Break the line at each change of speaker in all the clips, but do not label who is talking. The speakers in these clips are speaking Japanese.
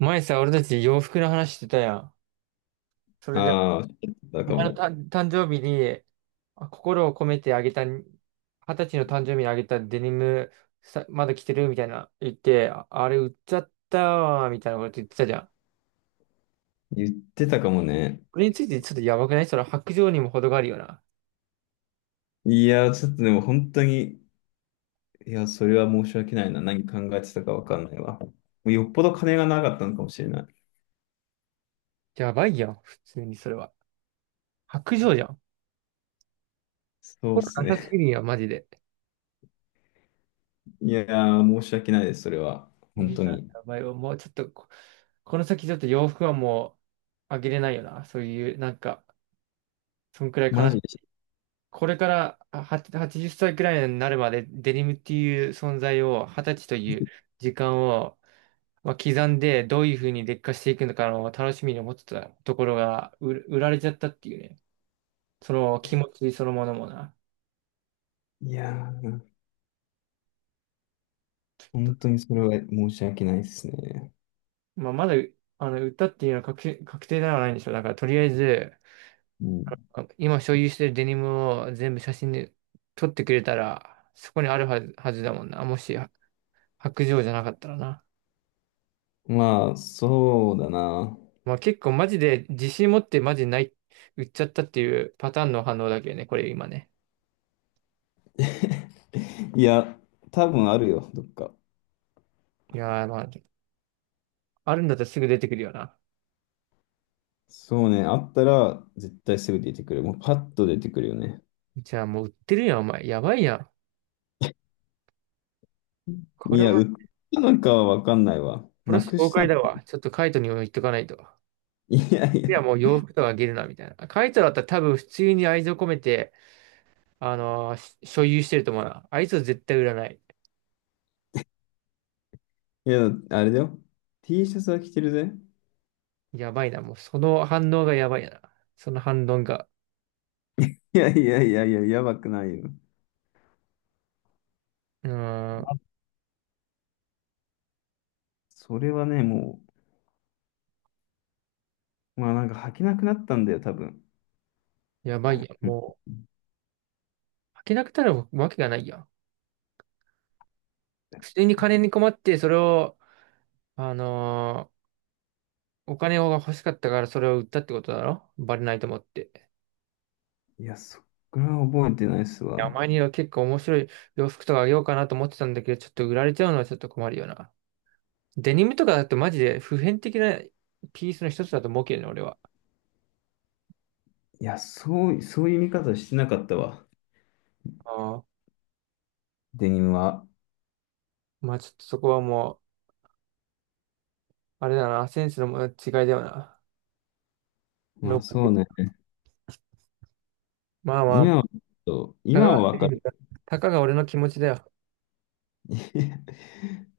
前さ、俺たち洋服の話してたやん。それで、
ああ、だ
お
か
前の
も。
誕生日に、心を込めてあげた、二十歳の誕生日にあげたデニム、さ、まだ着てるみたいな言って、あれ売っちゃったわ、みたいなこと言ってたじゃん。
言ってたかもね。
これについてちょっとやばくない？それ白状にも程があるよな。
いや、ちょっとでも本当に、いや、それは申し訳ないな。何考えてたかわかんないわ。もうよっぽど金がなかったのかもしれない。
やばいやん、普通にそれは。白状じゃん。
そうっ
心
す
なさすぎ
ね。
るやん、マジで。
いやー、申し訳ないです、それは。
い
本
い
当
な、
に。
やばいわ。もうちょっとこの先ちょっと洋服はもうあげれないよな。そういう、なんか、そんくらい悲
マ
し
ジ
い。
で。
これからは80歳くらいになるまでデニムっていう存在を、20歳という時間を、まあ、刻んで、どういうふうに劣化していくのかの楽しみに思ってたところが、売られちゃったっていうね。その気持ちそのものもな。
いやー、
と
本当にそれは申し訳ないですね。
まあ、まだ、あの、売ったっていうのは確定ではないんでしょう。だから、とりあえず、
うん、
今所有してるデニムを全部写真で撮ってくれたら、そこにあるはずだもんな。もし、白状じゃなかったらな。
まあ、そうだな。
まあ結構マジで自信持ってマジない、売っちゃったっていうパターンの反応だけどね、これ今ね。
いや、多分あるよ、どっか。
いやーまあ、あるんだったらすぐ出てくるよな。
そうね、あったら絶対すぐ出てくる。もうパッと出てくるよね。
じゃあもう売ってるやん、お前。やばいやん。こ
い
れ
や、売
は、
ったのかはわかんないわ。
プロ
な
ス
く
崩
した
壊だ
の。
わ。ちょっとカイトにも言っとかないと。
いやい
い
や、
や、もう洋服とかあげるな、みたいな。カイトだったら多分普通に愛情込めて、あのーし所有してると思うな。あいつは絶対売らない。
いや、あれだよ。T シャツは着てるぜ。
やばいな、もうその反応がやばいな。その反論が。
いやいやいやいや、やばくないよ。
うーん、
それはね、もう、まあなんか履けなくなったんだよ、多分。
やばい
う
やん。
ん
もう、履けなくなるわけがないやん。普通に金に困って、それを、あのーお金が欲しかったからそれを売ったってことだろ、バレないと思って。
いや、そっから覚えてないっす
いや、
わ。
前には結構面白い洋服とかあげようかなと思ってたんだけど、ちょっと売られちゃうのはちょっと困るよな。デニムとかだとマジで普遍的なピースの一つだと思うけどね、俺は。
いや、そう、そういう見方してなかったわ。
ああ。
デニムは。
まあちょっとそこはもう、あれだな、センスの違いだよな。
ま
ロー
あ
プ
そうね。
まあまあ、
今は、ちょっと
たか
今
が、
はわかる。
たかが俺の気持ちだよ。
いや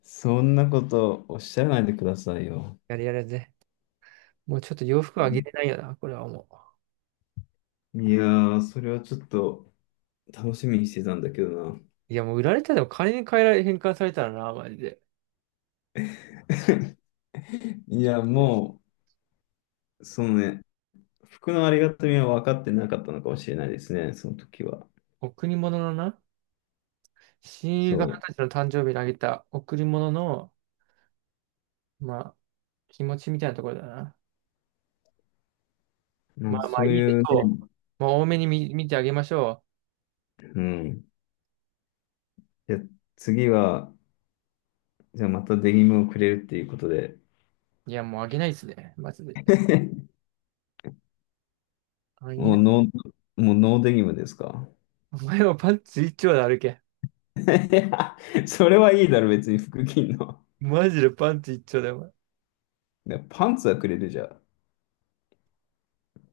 そんなことおっしゃらないでくださいよ。
やれやれぜ。もうちょっと洋服はあげれないよな、これはもう。
いやー、それはちょっと。楽しみにしてたんだけどな。
いや、もう売られたでも金に変換されたらな、マジで。
いや、もう、そのね、服のありがたみは分かってなかったのかもしれないですね、その時は。
贈り物のな、親友
そ
が二十歳の誕生日にあげた贈り物の、まあ、気持ちみたいなところだな。
う。な
ま
んか
あまあ、
そ
い
う
いでし
いう
ょ
ね、
う。もう多めに見てあげましょ
うん。じゃあ次は、じゃあまたデニムをくれるっていうことで、
う。いや、もうあげないっすね、マジで。あげ
も
ない。
うノー、もうノーデニムですか？
お前はパンツ一丁で歩け。
いや、それはいいだろ、別に服着んの。
マジでパンツ一丁だよ、お前。
いやパンツはくれるじゃん。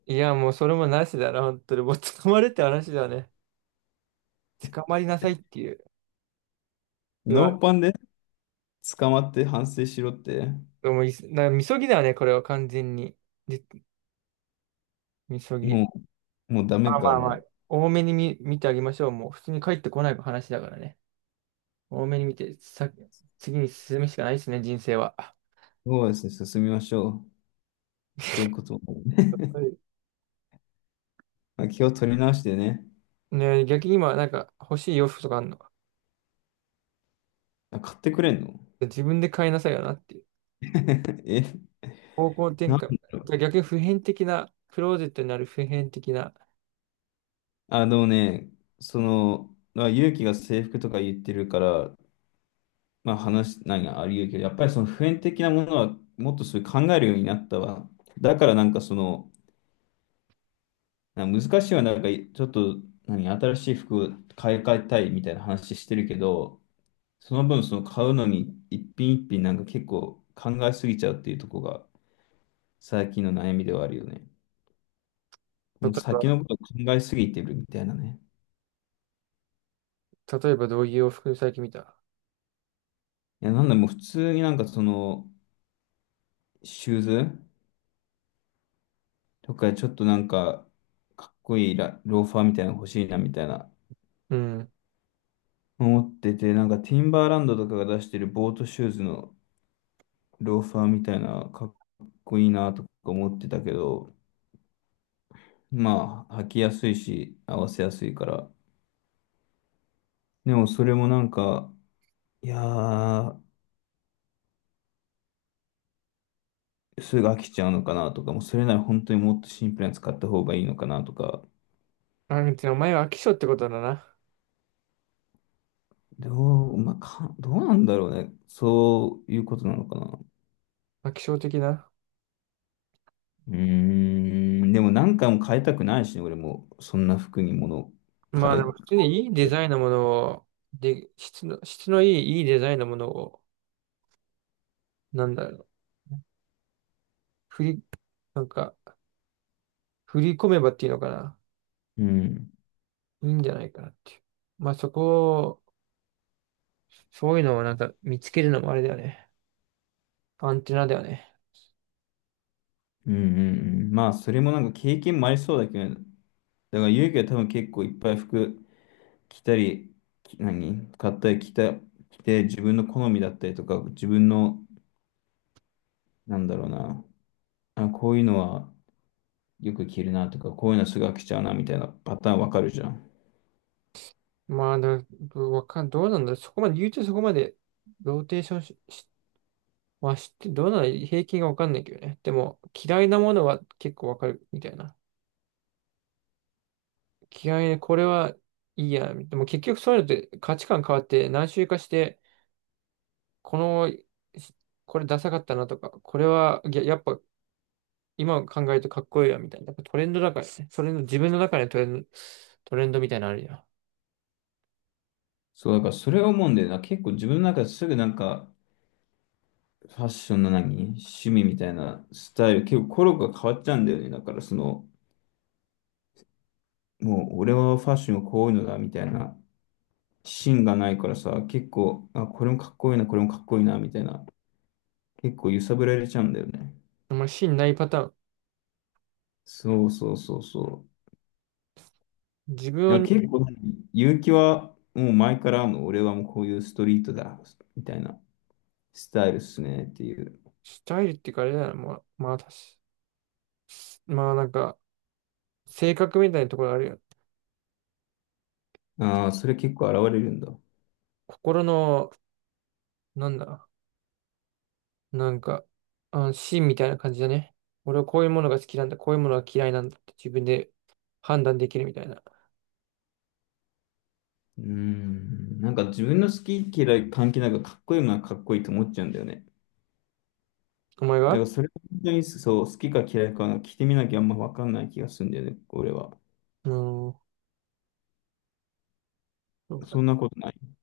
いや、もうそれもなしだな、本当に。もう捕まれって話だよね。捕まりなさいっていう。う
ノー
わ、
パンで捕まって反省しろって、
もういす、な、みそぎだよね、これは完全に。で、みそぎ。
ももうダ
ま
メ
あま
か、
あま
も
あ、
う。
多めに見てあげましょう。もう普通に帰ってこない話だからね。多めに見て、さ、次に進むしかないですね、人生は。
そうですね、進みましょう。そういうこともね。
はい。
まあ、気を取り直してね。
ねえ、逆に今、なんか欲しい洋服とかあるの？
あ、買ってくれんの？
自分で買いなさいよなっていう。
え、
方向転
なん
換。
だろ
じゃ
う。
あ逆に普遍的な、クローゼットになる普遍的な、
あ、でもね、その、まあ、勇気が制服とか言ってるから、まあ話、何があり得るけど、やっぱりその普遍的なものはもっとそういう考えるようになったわ。だからなんかその、なんか難しいはなんかちょっと、何、新しい服を買い替えたいみたいな話してるけど、その分その買うのに一品一品なんか結構考えすぎちゃうっていうところが最近の悩みではあるよね。
例
もう
え
先
ば、
のこと考えすぎてるみたいなね。
例えばどういう洋服最近見た？
いや、なんだ、もう普通になんかその、シューズとかちょっとなんか、かっこいいローファーみたいなの欲しいなみたいな、
うん。
思ってて、なんかティンバーランドとかが出してるボートシューズのローファーみたいな、かっこいいなとか思ってたけど、まあ、履きやすいし、合わせやすいから。でもそれもなんか、いやー、すぐ飽きちゃうのかなとか、もうそれなら本当にもっとシンプルに使った方がいいのかなとか、
あ、でもお前は飽き性ってことだな。
まあ、どうなんだろうね。そういうことなのかな。
飽き性的な。
うーん、でも何回も変えたくないしね、俺も、そんな服に物を
まあでも
変
普通にいいデ
えて。
ザインのものを、で、質のいいデザインのものを、なんだろう。振り、なんか、振り込めばっていうのかな。
うん、
いいんじゃないかなっていう。まあそこを、そういうのをなんか見つけるのもあれだよね。アンテナだよね。
うん、うん、うん。まあ、それもなんか経験もありそうだけどね、だから勇気は多分結構いっぱい服着たり、何買ったり着て、自分の好みだったりとか、自分の、なんだろうな、あ、こういうのは、よく着るなとか、こういうのすぐ飽きちゃうなみたいなパターンわかるじゃん。
まあ、だわかん、どうなんだろう。そこまで、言うとそこまで、ローテーションし、まあ知って、どうなの、平均がわかんないけどね。でも、嫌いなものは結構わかるみたいな。嫌いな、これはいいや。でも結局そういうのって価値観変わって何周かして、この、これダサかったなとか、これは、いややっぱ今考えるとかっこいいよみたいな。やっぱトレンドだからね。それの自分の中でトレンドみたいなのあるよん。
そう、だからそれを思うんだよな。結構自分の中ですぐなんか、ファッションの何趣味みたいなスタイル、結構コロが変わっちゃうんだよね。だからその、もう俺はファッションはこういうのだみたいな芯がないからさ、結構、あ、これもかっこいいな、これもかっこいいなみたいな、結構揺さぶられちゃうんだよね。
あんまり芯ないパターン。
そうそうそうそう。
自
だ
分
か
を
ら結構ね、勇気はもう前からもう俺はもうこういうストリートだみたいなスタイルっすねっていう。
スタイルっていうかあれだな。まあ、確かまあなんか、性格みたいなところあるよ。
ああ、それ結構現れるんだ。う
心の、なんだ、なんか、芯みたいな感じだね。俺はこういうものが好きなんだ、こういうものが嫌いなんだって自分で判断できるみたいな。
ーん。なんか自分の好き嫌い関係なくかっこいいものはかっこいいと思っちゃうんだよね。
お前
だか
は。
らそれ本当にそう、好きか嫌いか聞いてみなきゃあんまわかんない気がするんだよね、俺は。
うん。そうだ。
そんなことない。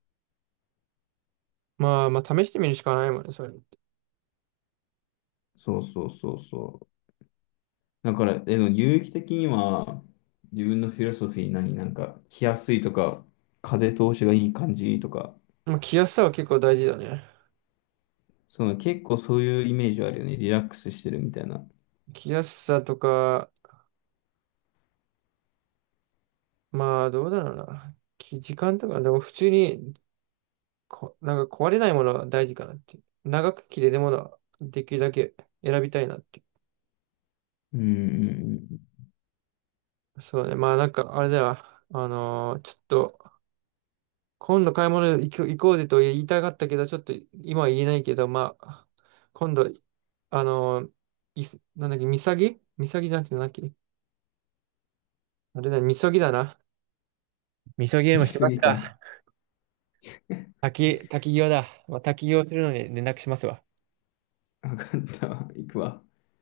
まあまあ試してみるしかないもんね、それ。
そうそうそうそう。だから、でも有益的には自分のフィロソフィー何、なんか着やすいとか、風通しがいい感じとか、
まあ、着やすさは結構大事だね。
その結構そういうイメージはあるよね。リラックスしてるみたいな。
着やすさとか、まあ、どうだろうな。時間とか、でも普通になんか壊れないものは大事かなっていう。長く着れるものはできるだけ選びたいなってい
うんうんうん。
う。そうね。まあ、なんか、あれだよ。ちょっと、今度買い物行こうぜと言いたかったけど、ちょっと今は言えないけど、まあ、今度、あのーなんだっけ、みさぎみさぎじゃなくて、なんだっけ、あれだね、みそぎだな。みそぎ でも
見
し
す
ます
ぎか。
か。滝行だ。まあ、滝行するのに連絡しますわ。
わかったわ。行くわ。